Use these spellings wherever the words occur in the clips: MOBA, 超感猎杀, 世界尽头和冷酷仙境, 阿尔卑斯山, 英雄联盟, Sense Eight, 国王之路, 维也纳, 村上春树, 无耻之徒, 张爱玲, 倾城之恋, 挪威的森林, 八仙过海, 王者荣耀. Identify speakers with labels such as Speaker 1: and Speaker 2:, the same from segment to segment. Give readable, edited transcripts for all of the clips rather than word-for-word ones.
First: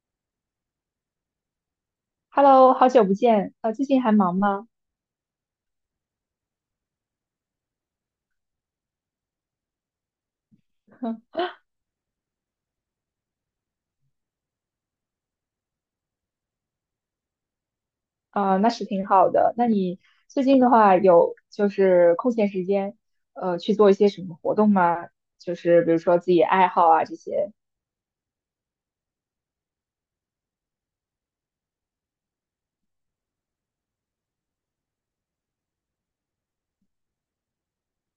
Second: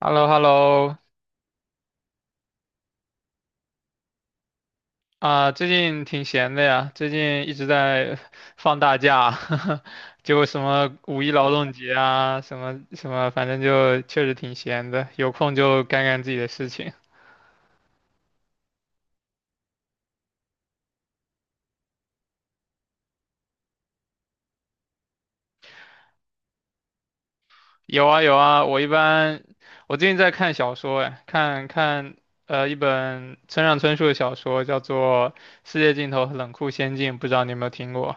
Speaker 1: h e l l o h e l l o
Speaker 2: Hello，好久不见，最近还忙吗？
Speaker 1: 啊，最近挺闲的呀，最近一直在 放大假，就什么五一劳动节啊，什么什么，反正就确实挺闲的，有空就干干自己的事情。
Speaker 2: 啊、那是挺好的。那你最近的话有就是空闲时间，去做一些什么活动吗？就是比如说自己爱好啊这些。
Speaker 1: 有啊有啊，我一般我最近在看小说，哎，看看一本村上春树的小说，叫做《世界尽头和冷酷仙境》，不知道你有没有听过？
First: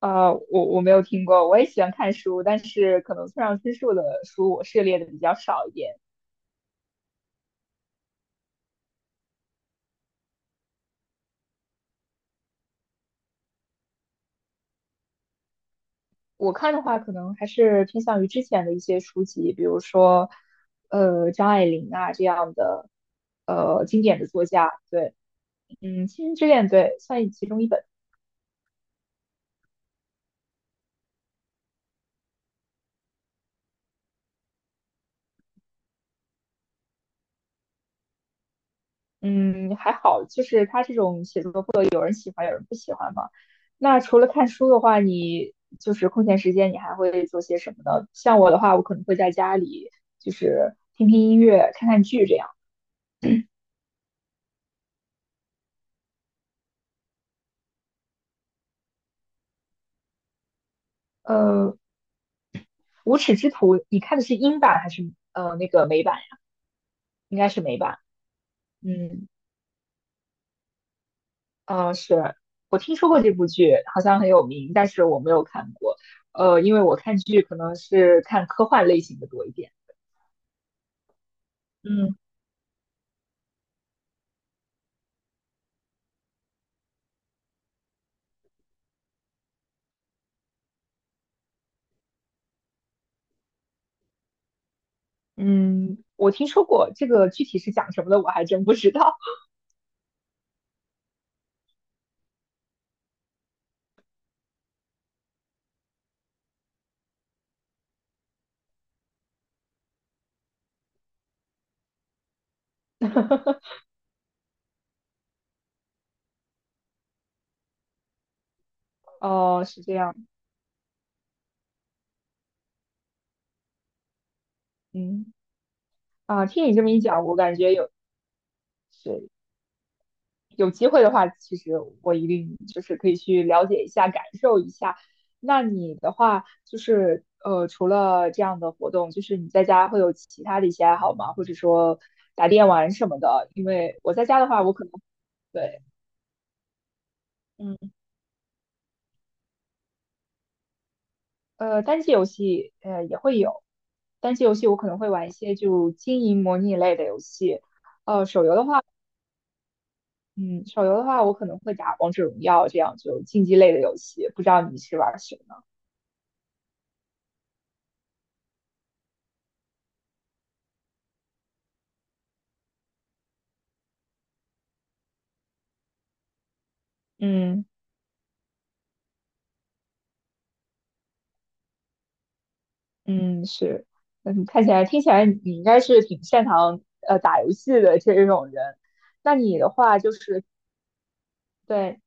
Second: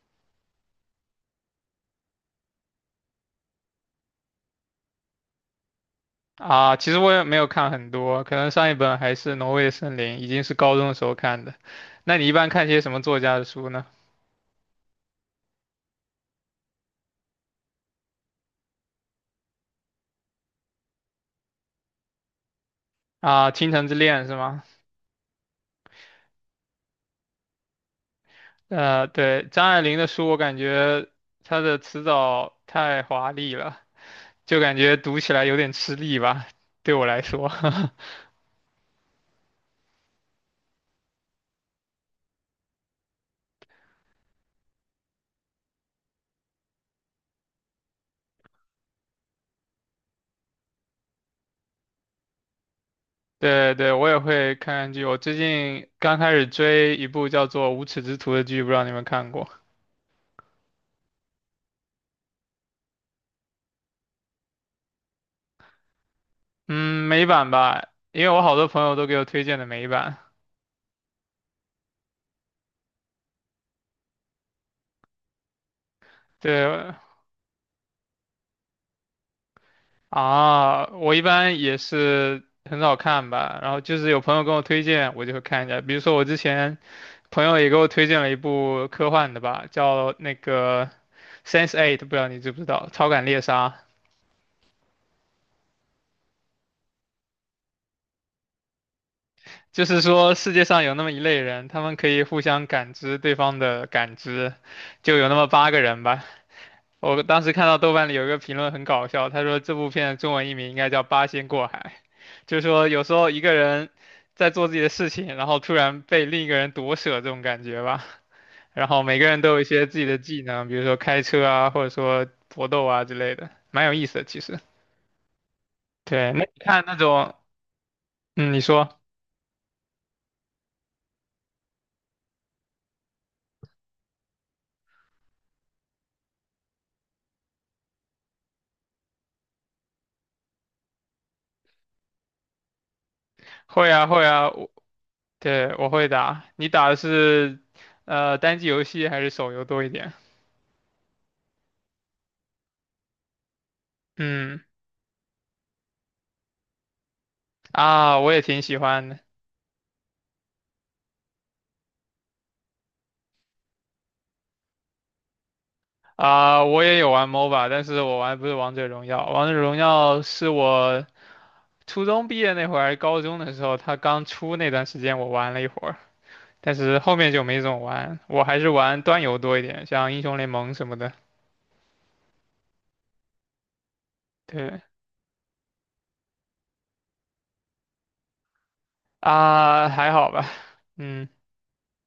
Speaker 2: 我没有听过，我也喜欢看书，但是可能村上春树的书我涉猎的比较少一点。
Speaker 1: 啊，其实我也没有看很多，可能上一本还是《挪威的森林》，已经是高中的时候看的。那你一般看些什么作家的书呢？
Speaker 2: 我看的话，可能还是偏向于之前的一些书籍，比如说，张爱玲啊这样的，
Speaker 1: 啊，《倾城之
Speaker 2: 经典
Speaker 1: 恋》
Speaker 2: 的
Speaker 1: 是
Speaker 2: 作
Speaker 1: 吗？
Speaker 2: 家。对，嗯，《倾城之恋》对，算其中一本。
Speaker 1: 对，张爱玲的书，我感觉她的词藻太华丽了，就感觉读起来有点吃力吧，对我来说。
Speaker 2: 嗯，还好，就是他这种写作不都喜欢，有人不喜欢嘛。那除了看书的话，你就是空闲时间，你还会做些什么呢？像我的话，我可能会在家里就是听听音乐、看看剧这样。
Speaker 1: 对对，我也会看看剧。我最近刚开始追一部叫做《无耻之徒》的剧，不知道你们看过？
Speaker 2: 呃，《无耻之徒》，你看的是英版还是那个美版？
Speaker 1: 嗯，美
Speaker 2: 应该
Speaker 1: 版
Speaker 2: 是美
Speaker 1: 吧，
Speaker 2: 版。
Speaker 1: 因为我好多朋友都给我
Speaker 2: 嗯，
Speaker 1: 推荐的美版。
Speaker 2: 呃，是我听说过这部剧，好像很有名，但是我没有看过。呃，因为
Speaker 1: 对，
Speaker 2: 我看剧可能是看科幻类型的多一点。
Speaker 1: 啊，我一般也
Speaker 2: 嗯。
Speaker 1: 是很少看吧，然后就是有朋友跟我推荐，我就会看一下。比如说我之前朋友也给我推荐了一部科幻的吧，叫那个《s e n s e Eight》,不知道你知不知道，《超感猎杀》。
Speaker 2: 嗯，我听说过这个，具体是讲什么的我还真不知道。
Speaker 1: 就是说世界上有那么一类人，他们可以互相感知对方的感知，就有那么8个人吧。我当时看到豆瓣里有一个评论很搞笑，他说这部片的中文译名应该叫《八仙过海》，就是说有时候一个 人在做自己的事情，然后突然被另一个人夺舍这种感觉吧。然后每个人都有一
Speaker 2: 哦，是
Speaker 1: 些
Speaker 2: 这
Speaker 1: 自己
Speaker 2: 样，
Speaker 1: 的技能，比如说开车啊，或者说搏斗啊之类的，蛮有意思的。其实，
Speaker 2: 嗯。
Speaker 1: 对，那
Speaker 2: 啊，
Speaker 1: 你
Speaker 2: 听你
Speaker 1: 看
Speaker 2: 这么
Speaker 1: 那
Speaker 2: 一讲，
Speaker 1: 种，
Speaker 2: 我感觉
Speaker 1: 嗯，你说
Speaker 2: 是有机会的话，其实我一定就是可以去了解一下，感受一下。那你的话就是除了这样的活动，就是你在家会有其他的一些爱好吗？或者说打电玩什么的？因
Speaker 1: 会
Speaker 2: 为
Speaker 1: 啊
Speaker 2: 我
Speaker 1: 会
Speaker 2: 在家的
Speaker 1: 啊，
Speaker 2: 话，
Speaker 1: 我
Speaker 2: 我可能
Speaker 1: 对
Speaker 2: 对。
Speaker 1: 我会打。你打的是
Speaker 2: 嗯。
Speaker 1: 单机游戏还是手游多一点？
Speaker 2: 单机游戏也会有，单机游
Speaker 1: 嗯
Speaker 2: 戏我可能会玩一些就经营模拟类的游戏，
Speaker 1: 啊，我也
Speaker 2: 手游
Speaker 1: 挺
Speaker 2: 的
Speaker 1: 喜
Speaker 2: 话，
Speaker 1: 欢的。
Speaker 2: 嗯，手游的话我可能会打王者荣耀这样就竞技类的游戏，不知道你是玩什么？
Speaker 1: 啊、我也有玩 MOBA,但是我玩的不是王者荣耀。王者荣耀是我初中毕业那会儿还是高中的时候，它刚出那段时间我玩了一会儿，但是后面就没
Speaker 2: 嗯
Speaker 1: 怎么玩，我还是玩端游多一点，像英雄联盟什么的。
Speaker 2: 嗯，是，嗯，看起
Speaker 1: 对
Speaker 2: 来听起来你应该是挺擅长打游戏的这种人，那你的
Speaker 1: 啊，
Speaker 2: 话
Speaker 1: 还
Speaker 2: 就
Speaker 1: 好
Speaker 2: 是
Speaker 1: 吧。嗯，
Speaker 2: 对。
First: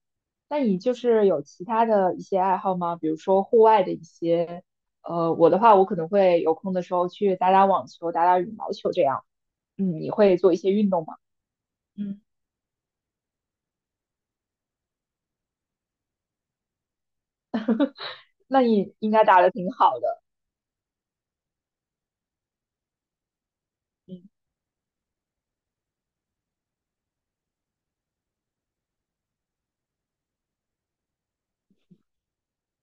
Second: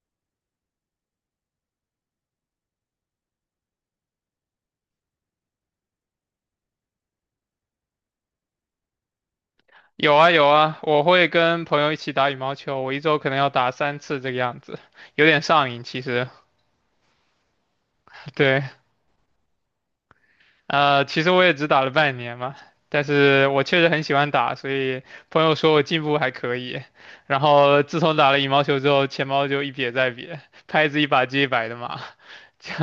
Speaker 2: 那你就是有其他的一些爱好吗？比如说户外的一些，我的话，我可能会有空的时候去打打网球、打打羽毛球这样。嗯，你
Speaker 1: 有啊
Speaker 2: 会
Speaker 1: 有
Speaker 2: 做一些
Speaker 1: 啊，
Speaker 2: 运
Speaker 1: 我
Speaker 2: 动吗？
Speaker 1: 会跟朋友一起
Speaker 2: 嗯。
Speaker 1: 打羽毛球，我一周可能要打3次这个样子，有点上瘾其实。
Speaker 2: 那
Speaker 1: 对，
Speaker 2: 你应该打的挺好的。
Speaker 1: 其实我也只打了半年嘛，但是我确实很喜
Speaker 2: 嗯。
Speaker 1: 欢打，所以朋友说我进步还可以。然后自从打了羽毛球之后，钱包就一瘪再瘪，拍子一把接一把的嘛，就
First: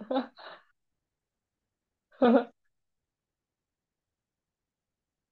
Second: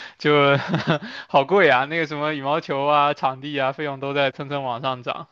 Speaker 1: 就好贵啊！那个什么羽毛球啊、场地啊，费用都在蹭蹭往上涨。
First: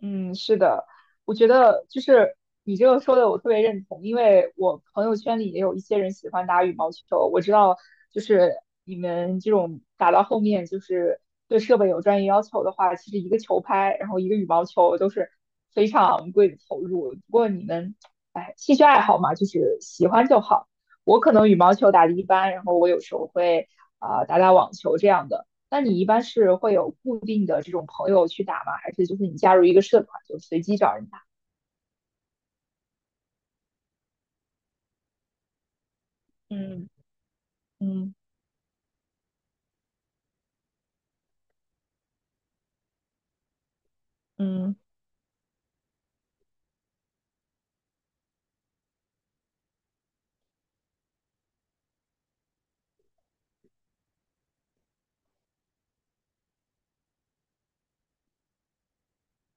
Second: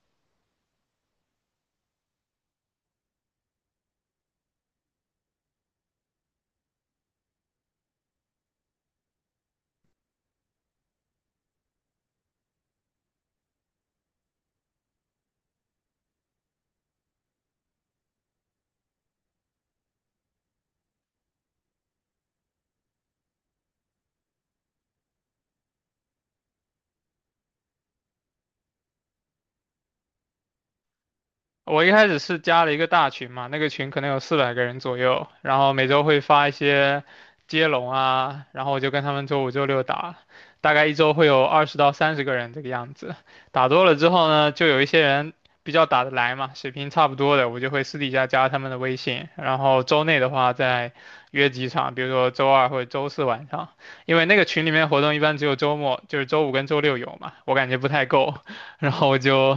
Speaker 2: 嗯，是的，我觉得就是你这个说的我特别认同，因为我朋友圈里也有一些人喜欢打羽毛球，我知道就是你们这种打到后面就是对设备有专业要求的话，其实一个球拍，然后一个羽毛球都是非常昂贵的投入。不过你们，哎，兴趣爱好嘛，就是喜欢就好。我可能羽毛球打得一般，然后我有时候会啊、打打网球这样的。那你一般是会有固定的这种朋友去打吗？还是就是你加入一个社团就随机找人打？
Speaker 1: 我一开始是加了一个大群嘛，那个群可能有400个人左右，然后每周会发一
Speaker 2: 嗯
Speaker 1: 些接龙
Speaker 2: 嗯
Speaker 1: 啊，然后我就跟他们周五、周六打，大概一周会有20到30个人这个样子。打多了之后呢，就
Speaker 2: 嗯
Speaker 1: 有一些人比较打得来嘛，水平差不多的，我就会私底下加他们的微信，然后周内的话再约几场，比如说周二或者周四晚上，因为那个群里面活动一般只有周末，就是周五跟周六有嘛，我感觉不太够，然后我就。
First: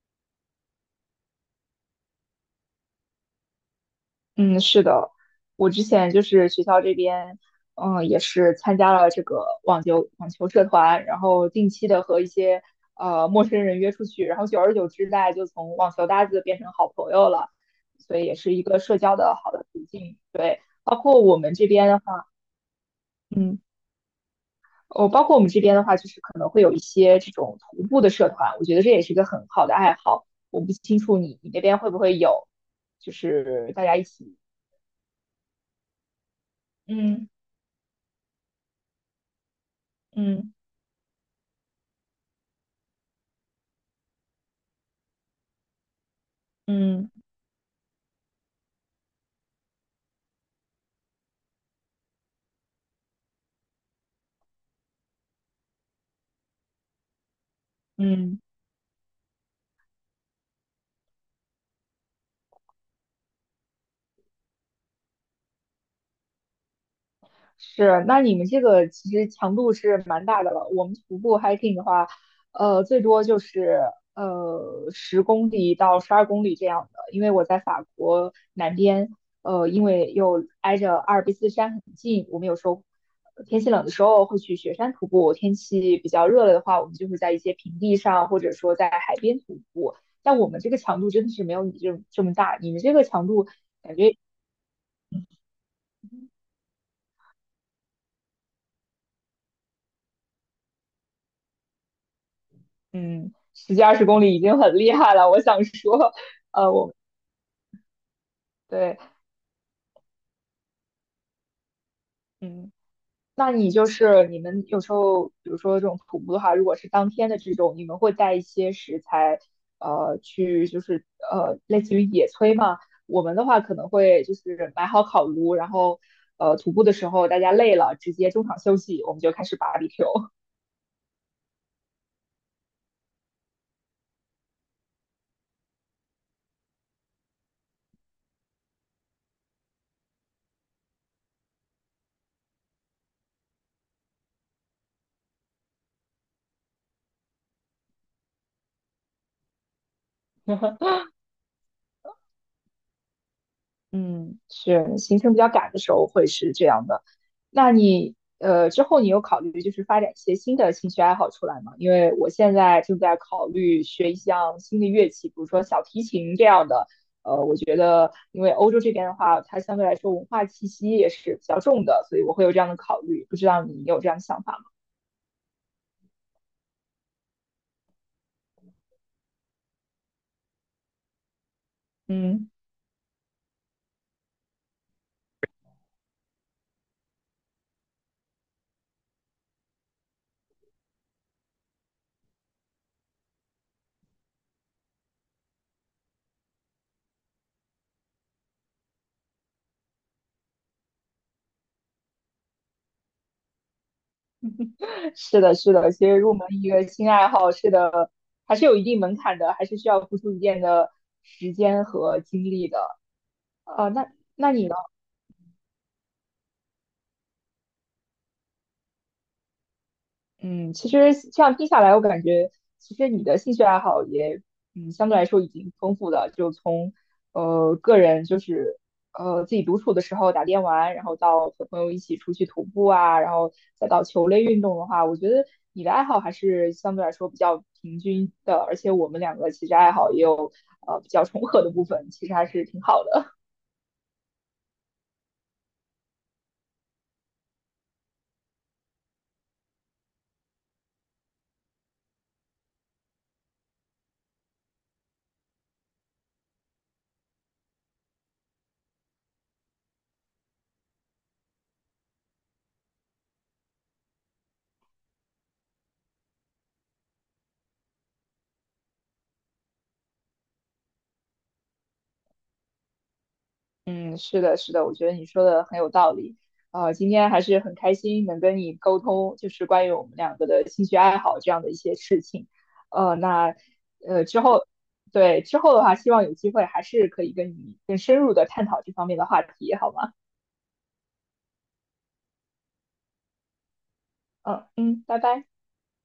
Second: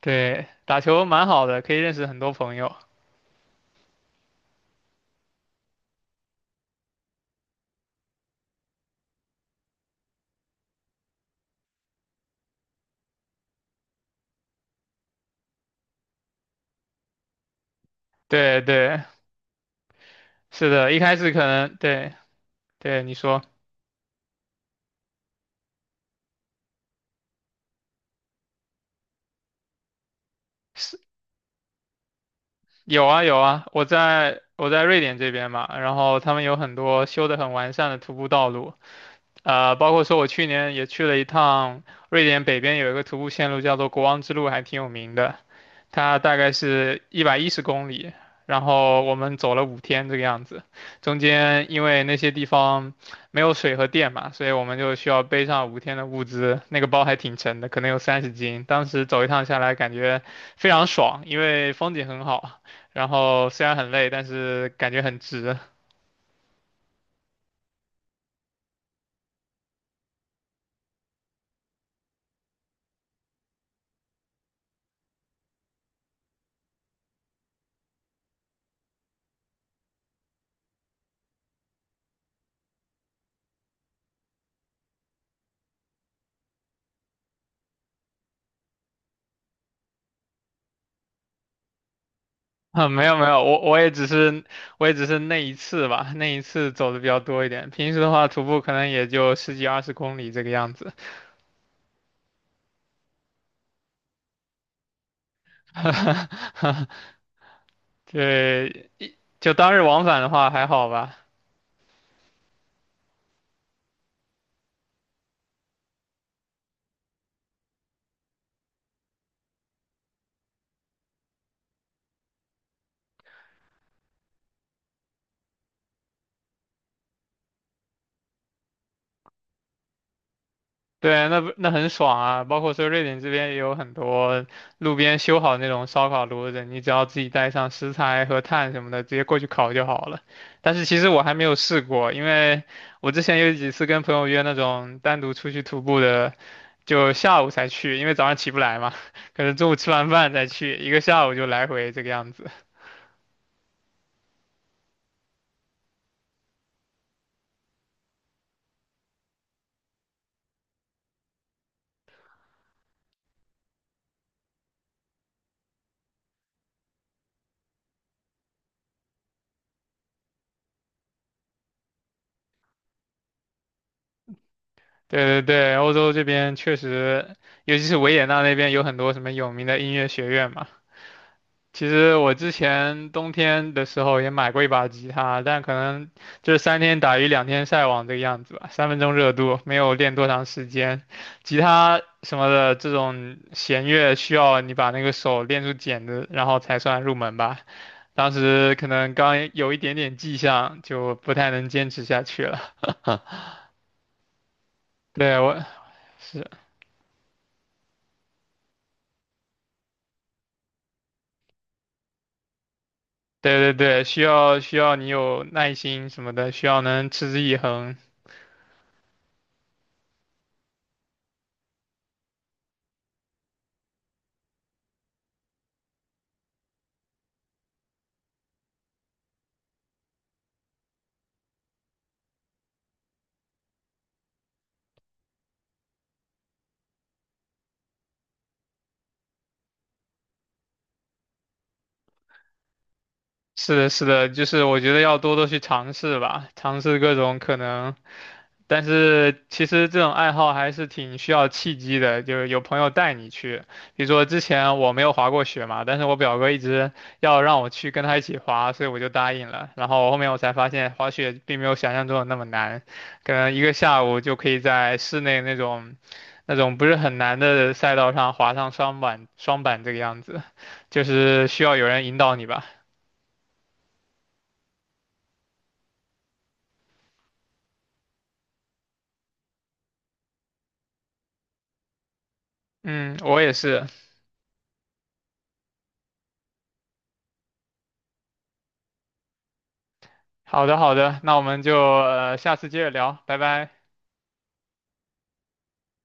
Speaker 1: 对，打球蛮好的，可以认识很多朋友。
Speaker 2: 嗯，是的，我之前就是学校这边，嗯，也是参加了这个网球社团，然后定期的和一些陌生人约出去，然后久而久之，大家就从网球搭子变成好朋友了，所以也是
Speaker 1: 对
Speaker 2: 一个社
Speaker 1: 对，
Speaker 2: 交的好的途径。对，
Speaker 1: 是的，
Speaker 2: 包
Speaker 1: 一开
Speaker 2: 括
Speaker 1: 始
Speaker 2: 我
Speaker 1: 可
Speaker 2: 们这
Speaker 1: 能
Speaker 2: 边的
Speaker 1: 对
Speaker 2: 话，
Speaker 1: 对你说
Speaker 2: 嗯。哦，包括我们这边的话，就是可能会有一些这种徒步的社团，我觉得这也是一个很好的爱好。我不
Speaker 1: 是
Speaker 2: 清楚你那边会不会有，
Speaker 1: 有
Speaker 2: 就
Speaker 1: 啊有啊，
Speaker 2: 是
Speaker 1: 我
Speaker 2: 大家一起，
Speaker 1: 在我在瑞典这边嘛，然后他们有很多
Speaker 2: 嗯
Speaker 1: 修得很完善的徒步道路。包括说我去
Speaker 2: 嗯
Speaker 1: 年也去了一趟瑞典北边有一个徒步线路叫做国王之路，还挺有名的，它大概是
Speaker 2: 嗯
Speaker 1: 110公里，然后我们走了五天这个样子，中间因为那些地方没有水和电嘛，所以我们就需要背上5天的物资，那个包还挺沉的，可能有三十
Speaker 2: 嗯。
Speaker 1: 斤，当时走一趟下来感觉非常爽，因为风景很好，然后虽然很累，但是感觉很值。
Speaker 2: 是，那你们这个其实强度是蛮大的了。我们徒步 hiking 的话，最多就是十公里到12公里这样的。因为我在法国南边，因为又挨着阿尔卑斯山很近，我们有时候天气冷的时候会去雪山徒步，天气比较热了的话，我们就会在一些平地上，或者说在海边徒步。但我们这个强度真的是没有你这么大，你 们
Speaker 1: 啊，
Speaker 2: 这
Speaker 1: 没
Speaker 2: 个
Speaker 1: 有没
Speaker 2: 强
Speaker 1: 有，
Speaker 2: 度。感觉。
Speaker 1: 我也只是那一次吧，那一次走的比较多一点。平时的话，徒步可能也就十几二十公里这个样子。
Speaker 2: 嗯，十几二十公里已经很厉害了。我想说，我
Speaker 1: 对，
Speaker 2: 对，
Speaker 1: 就当日往返的话还好吧。
Speaker 2: 嗯，那你就是你们有时候，比如说这种徒步的话，如果是当天的这种，你们会带一些食材，呃，去就是呃，类似于野炊嘛。我们的话可能会就是买好烤炉，然后徒步的时候大家累了，直接中场休息，我们就开始 barbecue。
Speaker 1: 对，那不那很爽啊！包括说瑞典这边也有很多路边修好那种烧烤炉子，你只要自己带上食材和炭什么的，直接过去烤就好了。但是其实我还没有试过，因为我之前有几次跟朋友约那种单独出去徒步的。就下午才去，因为早上起不来嘛，可能中午吃完饭再去，一个下午就来回这个样子。
Speaker 2: 嗯，是行程比较赶的时候会是这样的。那你之后你有考虑就是发展一些新的兴趣爱好出来吗？因为我现在正在考虑学一项新的乐器，比如说小提琴这样的。我觉得因为欧洲这边的话，它相对来说文化气息也是比较重的，所以我会有这样的考虑。不知道你有这样的想法吗？
Speaker 1: 对对对，欧洲这边确实，尤其是维也纳那边有很多什么有名的音乐学院嘛。其实我
Speaker 2: 嗯，
Speaker 1: 之前冬天的时候也买过一把吉他，但可能就是三天打鱼两天晒网这个样子吧，三分钟热度，没有练多长时间。吉他什么的这种弦乐需要你把那个手练出茧子，然后才算入门吧。当时可能刚有一点点迹象，就不太能坚持下去了。对，
Speaker 2: 是的，
Speaker 1: 我
Speaker 2: 是的，其实入
Speaker 1: 是，
Speaker 2: 门一个新爱好，是的，还是有一定门槛的，还是需要付出一定的时间和精力的。
Speaker 1: 对对
Speaker 2: 呃，
Speaker 1: 对，
Speaker 2: 那
Speaker 1: 需
Speaker 2: 那
Speaker 1: 要
Speaker 2: 你呢？
Speaker 1: 需要你有耐心什么的，需要能持之以恒。
Speaker 2: 嗯，其实这样听下来，我感觉其实你的兴趣爱好也，嗯，相对来说已经丰富了。就从个人就是自己独处的时候打电玩，然后到和朋友一起出去徒步啊，然后再到球类运动的话，我觉得你的爱好还是相对来说比较平均的。而且我们两个其实爱好也有比较重合的部分，其实还是挺好的。
Speaker 1: 是的，是的，就是我觉得要多多去尝试吧，尝试各种可能。但是其实这种爱好还是挺需要契机的，就是有朋友带你去。比如说之前我没有滑过雪嘛，但是我表哥一直要让我去跟他一起滑，所以我就答应了。然后后面我才发现滑雪并没有想象中的那么难，可能一个下午就可以在室内那种不是很难的赛道上滑上双板这个样子，就是需要有人引导你吧。
Speaker 2: 嗯，是的，是的，我觉得你说的很有道理。今天还是很开心能跟你沟通，就是关于我们两个的兴趣爱好这样的一些事情。呃，
Speaker 1: 嗯，我也
Speaker 2: 那
Speaker 1: 是。
Speaker 2: 呃之后，对之后的话，希望有机会还是可以跟你更深入的探讨这方面的话题，好吗？
Speaker 1: 好的，好的，那我们就下次接着聊，拜拜。
Speaker 2: 嗯嗯，拜拜。